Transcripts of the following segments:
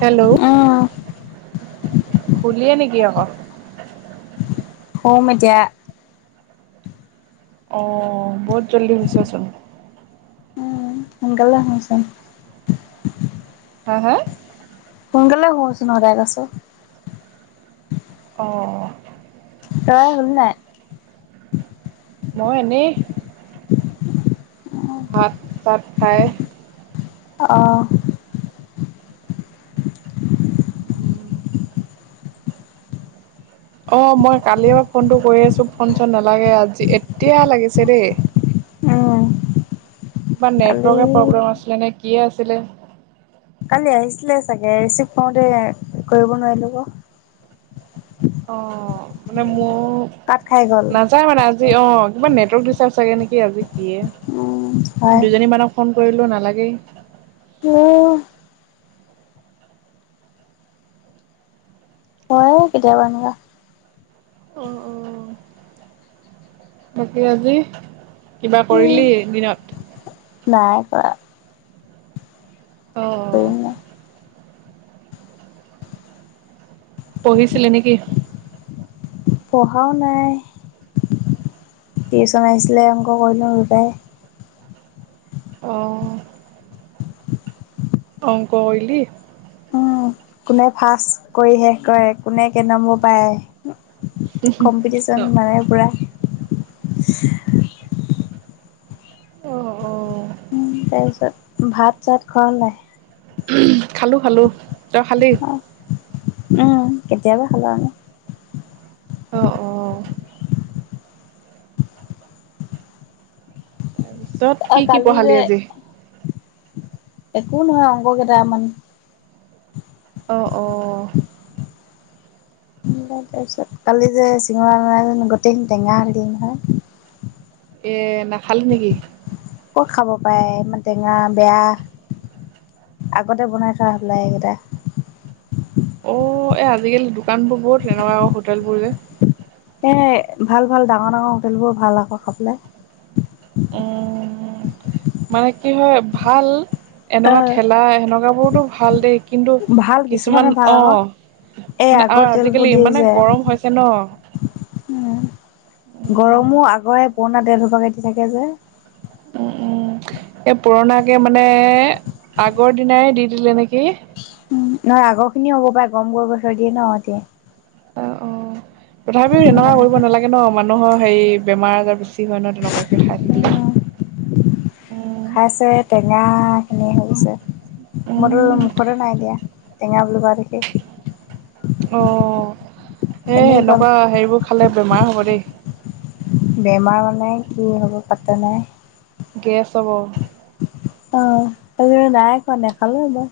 Hello উম, শুলিয়ে নেকি অক? শুম এতিয়া। অ বহুত জল্দি শুইছ চোন। উম সোনকালে শো‌ও চোন। হা-হা সোনকালে শোচোন সদায় কৈছোঁ। অঁ। তই শুলি নাই? মই এনেই [unintelligible] ভাত পাত খাই। অহ। অ মই কালিৰ পৰা ফোনটো কৰি আছো ফোন চোন নালাগে আজি এতিয়া লাগিছে দেই। উম, কিবা কালি নেটৱৰ্কে প্ৰব্লেম আছিলে নে কিয়ে আছিলে। কালি আহিছিলে চাগে ৰিচিভ কৰোতে কৰিব নোৱাৰিলোঁ ক। অ মানে মোৰ কাট খাই গ'ল। নাযায় মানে আ। অ কিবা নেটৱৰ্ক দিচটাপ চাগে নেকি আজি কি এই উম, নে হয় দুইজনী মানক ফোন। কৰিলো নালাগেই। অ। হয় কেতিয়াবা এনেকুৱা। অ অ। বাকী আজি কিবা উম, কৰিলি দিনত। আ। অঁ পেইনা। [unintelligible] [inaudible] পঢ়িছিলি নেকি। পঢ়াও নাই। টিউচন আহিছিলে অংক কৰিলোঁ ৰূপাই। অ। অংক ক‌ইলি। উম, কোনে ফাচ কৰি শেষ কৰে কোনে কে নম্ব পায়। কম্পিটিশ্যন অ' মানে পুৰা। অ হ। তাৰ পিছত ভাত চাত খোৱা হ'ল নাই। উম হম খালোঁ, খালোঁ তই খালি। অ' উম কেতিয়াবা খালোঁ আমি। অ' অ' তাৰপিছত অ' কি কি কালি যে পঢ়ালি আজি। একো নহয় অংককেইটামান। অ অ। তাৰপিছত কালি যে চিঙৰা অনা নাই জানো গোটেইখিনি টেঙা হৈ থাকিলে নহয়। এ নাখালি নেকি। ক'ত খাব পায় ইমান টেঙা, বেয়া। আগতে বনাই থোৱা হবলা এইকেইটা। অ এই আজিকালি দোকান বোৰ বহুত তেনেকুৱা হোটেল বোৰ যে। এ, ভাল -ভাল ডাঙৰ- ডাঙৰ হোটেলবোৰ ভাল আক খাবলে। উম, মানে কি হয় ভাল এনেকুৱা ঠেলা সেনেকুৱাবোৰতো ভাল দেই কিন্তু ভাল কিছুমানৰ কিছুমান ভাল অ। আকৌ এই মানে আগৰ আৰু তেলবোৰ আজিকালি দিয়ে ইমানে যে। গৰম হৈছে ন। গৰমো আগৰে পুৰণা তেল সোপা কে দি থাকে যে। উম উম। এই পুৰণাকে মানে আগৰ দিনাই দি দিলে নেকি। উ নাই আগৰ খিনিও হ'ব পাৰে গম কৈ কৈ থৈ দিয়ে ন এতিয়াই। অ অ তথাপিও তেনেকুৱা কৰিব নালাগে ন মানুহৰ হেই বেমাৰ আজাৰ বেছি। যি হয়নো তেনেকুৱাকে খাই থাকিলে। উম উম খাইছে টেঙাখিনিয়ে হৈ হৈছে মইতো উম মুখতে নাই দিয়া। টেঙা বুলি কোৱা দেখি। অ এ এনেই গ'ল এনেকুৱা হেৰিবোৰ খালে বেমাৰ হ'ব দেই। বেমাৰ মানে কি হ'ব পাত্ৰা নাই। গেছ হ'ব। অ এই নাই খোৱা নেখালোৱে ম‌ই।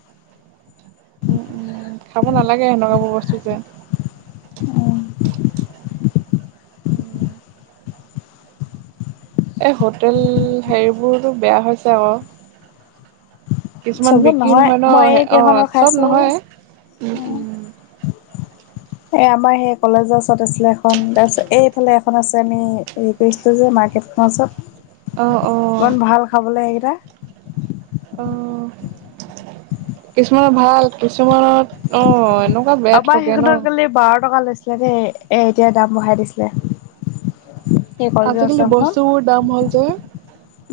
উম, উম খাব নালাগে হেনেকুৱাবোৰ বস্তু যে। উম। এই হোটেল সেইবোৰতো বেয়া হৈছে আক। কিছুমান চবত বিক্ৰী মই নহয় এই ন কেইখনৰ খাইছো অ চব নহয় উ, উ। [inaudible] এ আমাৰ সেই কলেজৰ ওচৰত আছিলে এখন তাৰপিছত এইফালে এখন আছে আমি হেৰি কৰিছিলো যে মাৰ্কেট ওচৰত অ অ ইমান ভাল খাবলৈ সেইকেইটা। অ কিছুমানৰ ভাল কিছুমানত অ। এনেকুৱা বেয়া আমাৰ ঠগে ন সেইখনত কালি বাৰ টকা লৈছিলে। আ দেই এ এতিয়া দাম বঢ়াই দিছিলে। এই কলেজৰ আজিকালি ওচৰখনত বস্তুবোৰ দাম হ'ল যে।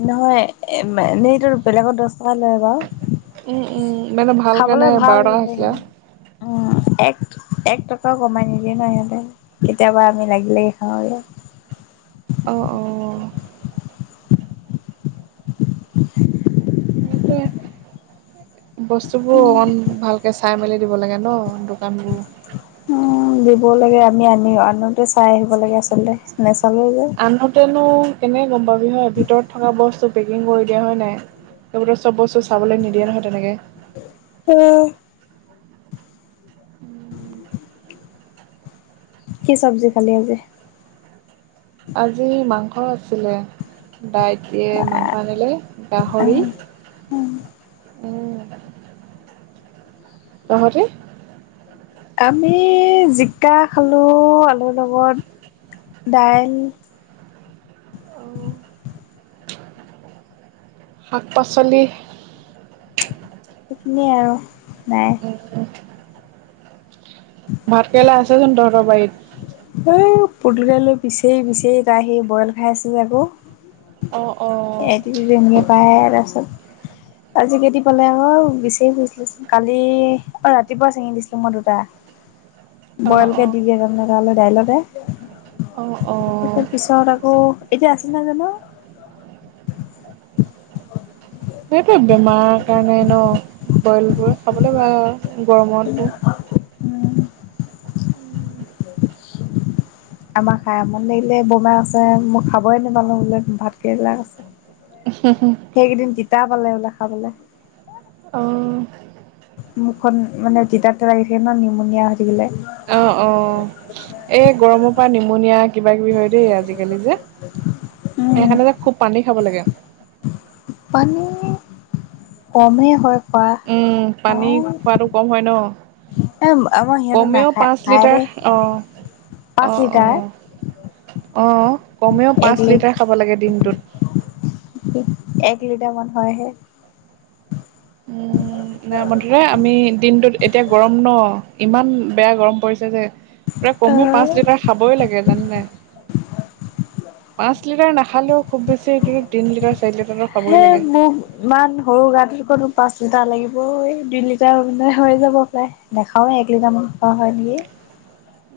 নহয়, এম এইটো বেলেগত দশ টকা লয় বাৰু। উম উম মানে ভাল কাৰণে বাৰ টকা হৈছিলে আৰু। অ এক এক টকাও কমাই নিদিয়ে ন সিহঁতে, কেতিয়াবা আমি লাগি লাগি খাওঁ আৰু। অ অ। সেইটোৱে, বস্তুবোৰ অকমান ভাল তে চাই মেলি দিব লাগে ন দোকানবোৰ। উম দিব লাগে আমি আনিও আনোতে চাই আহিব লাগে আচলতে নে আনোতেনো কেনেকে গম পাবি হয় ভিতৰত থকা বস্তু পেকিং কৰি দিয়ে হয় নাই? সেইবোৰতে চব বস্তু চাবলে নিদিয়ে নহয় তেনেকে। উম, কি চবজি খালি আজি? আজি মাংস আছিলে। দাইতিয়ে মাংস আনিলে গাহৰি। উম, উম। উম। তহঁতে? আমি জিকা খালো আলুৰ লগত। দাইল শাক -পাচলি সেইখিনিয়ে আৰু নাই। উম, ভাত কেৰেলা আছে জানো তহঁতৰ বাৰীত? এ পুতকাই লৈ পিছে পিছে তাই আহি বইল খাই আছে আকৌ। অ', অ', এটো এনেকে পায়ে তাৰপিছত। [inaudible] আজি কেইটি পালে ক বিচাৰি ফুৰিছিলে চুন কালি অ ৰাতিপুৱা ছিঙি দিছিলোং মই দুটা। [inaudible] বইল কে অ'। দি দিয়ে তাৰমানে তালে দাইলতে। অ', অ', তাৰপিছত আকৌ এতিয়া আছে নাই জানো সেইটোৱে বেমাৰৰ কাৰণে ন। বইলবোৰ খাবলৈ বা গৰমতো উম আমাৰ খাই আমনি লাগিলে বমাই কৈছে মই খাবই নেপালোং বোলে ভাতকেৰেলা কৈছে সেইকেইদিন তিতা পালে বুলে খাবলে। অ। মুখখন মানে তিতা- তিতা লাগিছে ন নিমনিয়া অ অ, এই গৰমৰ পৰা নিমনিয়া কিবা- কিবি হয় দেই আজিকালি যে। [inaudible] সেইকাৰণে যে খুব পানী খাব লাগে। পানী কমেই হয়। খোৱা উম পানী খাওঁ খোৱাটো কম হয় ন। এ আমাৰ সিহঁতে কমেও নাখায় পাঁচ খায় লিটাৰ দেই অ অ পাঁচ অ। লিটাৰ আহ কমেও এক পাঁচ লিট লিটাৰ খাব লাগে দিনটোত। এক লিটাৰমান হয় হে। উম ন মুঠতে আমি দিনটো এতিয়া গৰম ন? ইমান বেয়া গৰম পৰিছে যে। পুৰা অ কম পাঁচ লিটাৰ খাবই লাগে জানে নে নাই? পাঁচ লিটাৰ নাখালেও খুব বেছি এইটো তিনি লিটাৰ, চাৰি লিটাৰ খাবই সেই লাগে। মোক ইমান সৰু গাত পাঁচ লিটাৰ লাগিব ঐ দুই লিটাৰ মানে হৈ যাব কিজানি নাখাওঁৱে এক লিটাৰ মান খোৱা হয় নেকি।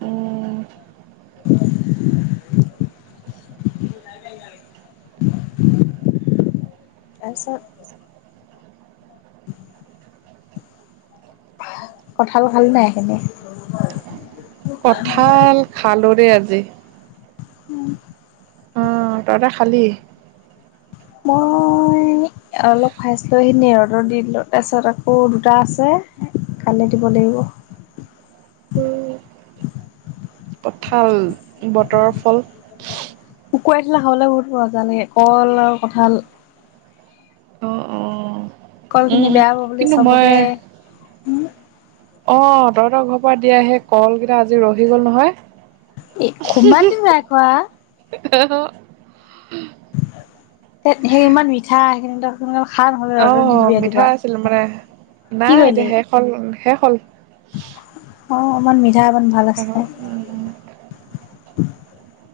উম। [unintelligible] তাৰপিছত। [unintelligible] কঠাল ভাল পাই এখেতে। কঁঠাল খালো দেই আজি। উমঁ। অঁ। তই কা খালি? মই- অলপ খাইছিলো সেইখিনি ৰ'দত দি দিলো তাৰপিছত আকৌ দুটা আছে- কাইলে দিব লাগিব। কঠাল। বতৰৰ ফল। সোকোৱাই থ'লে খাবলৈ বহুত মজা লাগে কল আৰু কঁঠাল। অ অ কল উম খিনি উম বেয়া হ'ব বুলি কিন্তু চবকে- অঁ তহঁতৰ ঘৰৰ পৰা দিয়া সেই কলকেইটা আজি ৰহি গ'ল নহয়। এ' ইমান দিন নাই খোৱা। অঁহ। সেই ইমান মিঠা সেইখিনি। খা নহ'লে ৰ'দত অঁহ দি দিবি মিঠা ৰাতিপুৱা। আছিল মানে কি নাই কৰিলি? এতিয়া শেষ হ'ল, শেষ হ'ল। [unintelligible] অঁ ইমান মিঠা। ইমান ভাল আৰু। আছিলে [unintelligible]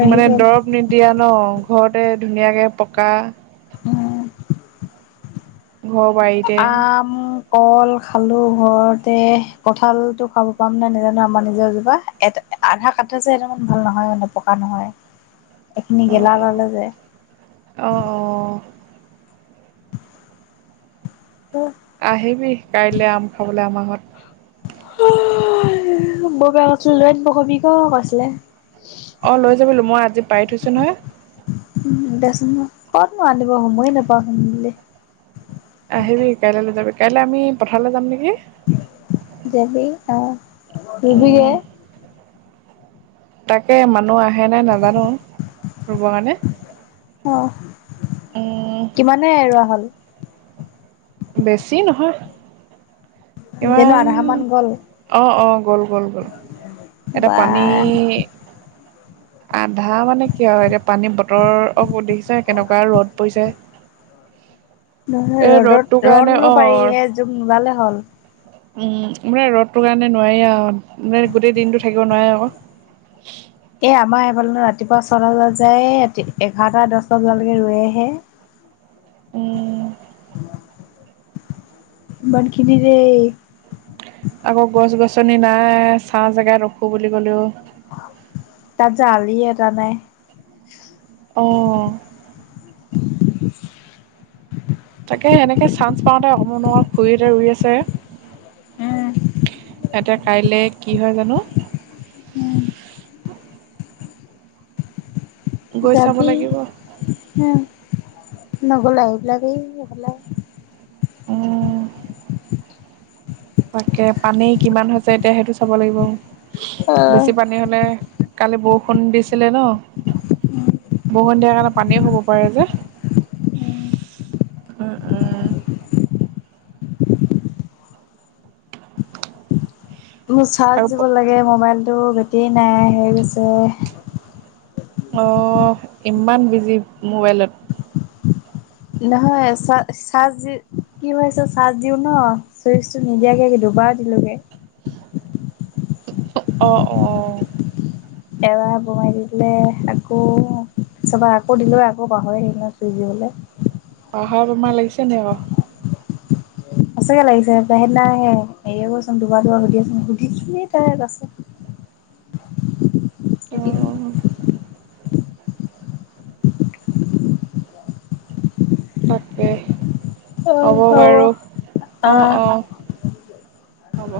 ৰহি মানে গ'ল। দৰৱ নিদিয়া ন' ঘৰতে ধুনীয়াকে পকা। উমঁ। ঘৰ বাৰীতে। কল খালো ঘৰতে কঠালতটো খাব পাম নাই নাজানো আমাৰ নিজৰ এজোপা এটা-। আধা কাটা যে সেই দখৰ ভাল নহয় মানে পকা নহয়। হয়। [unintelligible] সেইখিনি গেলা ওলালে যে। অ' অ' আহিবি কাইলৈ আম খাবলৈ আমাৰ ঘৰত। বৰমাই কৈছিলে লৈ আনিব কবি ক' কৈছিলে। অঁ লৈ যাবিহি মই আজি পাৰি থৈছো নহয়। উমঁ দেচোন ক'তনো আনিবই সময় নাপাওঁ চোন ঘধূলি। আহিবি কাইলৈ লৈ যাবি কাইলৈ আমি পথাৰলৈ যাম নেকি। অঁ ৰুবি গে? উম, তা'কে মানুহ আহে নাই নাজানো ৰুব কাৰণে। অ উম, কিমানে হে ৰুৱা হ'ল? বেছি নহয়। জানো ইমান আধা মান গ'ল অ অ গ'ল গ'ল গ'ল। এটা বা পানী- আধা মানে কি আৰু এতিয়া পানী বতৰ অ দেখিছেই কেনেকুৱা ৰ'দ পৰিছে। [unintelligible] নহয় এই ৰ'দটোৰ ৰ'দত ৰ'দ কাৰণে হ'লেও অ পাৰি জোক নোলালে হ'ল। উম মানে ৰ'দটো কাৰণে নোৱাৰি আৰু মানে গোটেই দিনতটো থাকিব নোৱাৰে আকৌ [unintelligible] এ আমাৰ এইফালেনো ৰাতিপুৱা ছটা বজাত যায়তি এঘাৰটা দহটা বজালৈকে ৰোৱেহে উম বনখিনৰেই আকৌ গছ গছনি নাই চাহ জেগাত ৰখো বুলি ক'লেও তাত যে আলি এটা নাই অ তাকেহে এনেকে চান্স পাওঁতে অকমান অকনমান খুৰিহঁতে ৰুই আছে। এতিয়া কাইলে কি হয় জানো। [unintelligible] গৈ চাব যাবি লাগিব। উ। নগলে আহি পেলাদেই এই ফালে। ওঁহ। তাকে পানী কিমান হৈছে এতিয়া সেইটো চাব লাগিব অ বেছি পানী হলে। কালি বৰষুণ দিছিলে ন। বহু সন্ধিয়া কাৰণে পানীও হব পাৰে যে। উম উম। মোৰ চাৰ্জ আৰু দিব লাগে মোবাইলটো বেটী নাই হেৰি যে। অহ ইমান বিজি মোবাইলত। নহয় চা চাৰজ দি কি হৈছে চাৰ্জ দিও ন চুইচটো নিদিয়াকে কিন্ত। বাৰ দিলোগে। অ অ। এবাৰ বমাই দি দিলে আকৌ চাবা আকৌ দিলোয়ে আকৌ চাবা পাহৰিলে ন চুই দিবলে। লে। পাহাৰ বেমাৰ লাগিছে নে অ। সঁচাকে লাগিছে সপাই সেদিনাইে হেয়ে কৰৈচোন দুবাৰ দুবাৰ সুধি ছ সুধিছিলি তই আছে। [unintelligible] চিঠি খন। অ' তাকে হ'ব বাৰু অ আহ অ। হ'ব।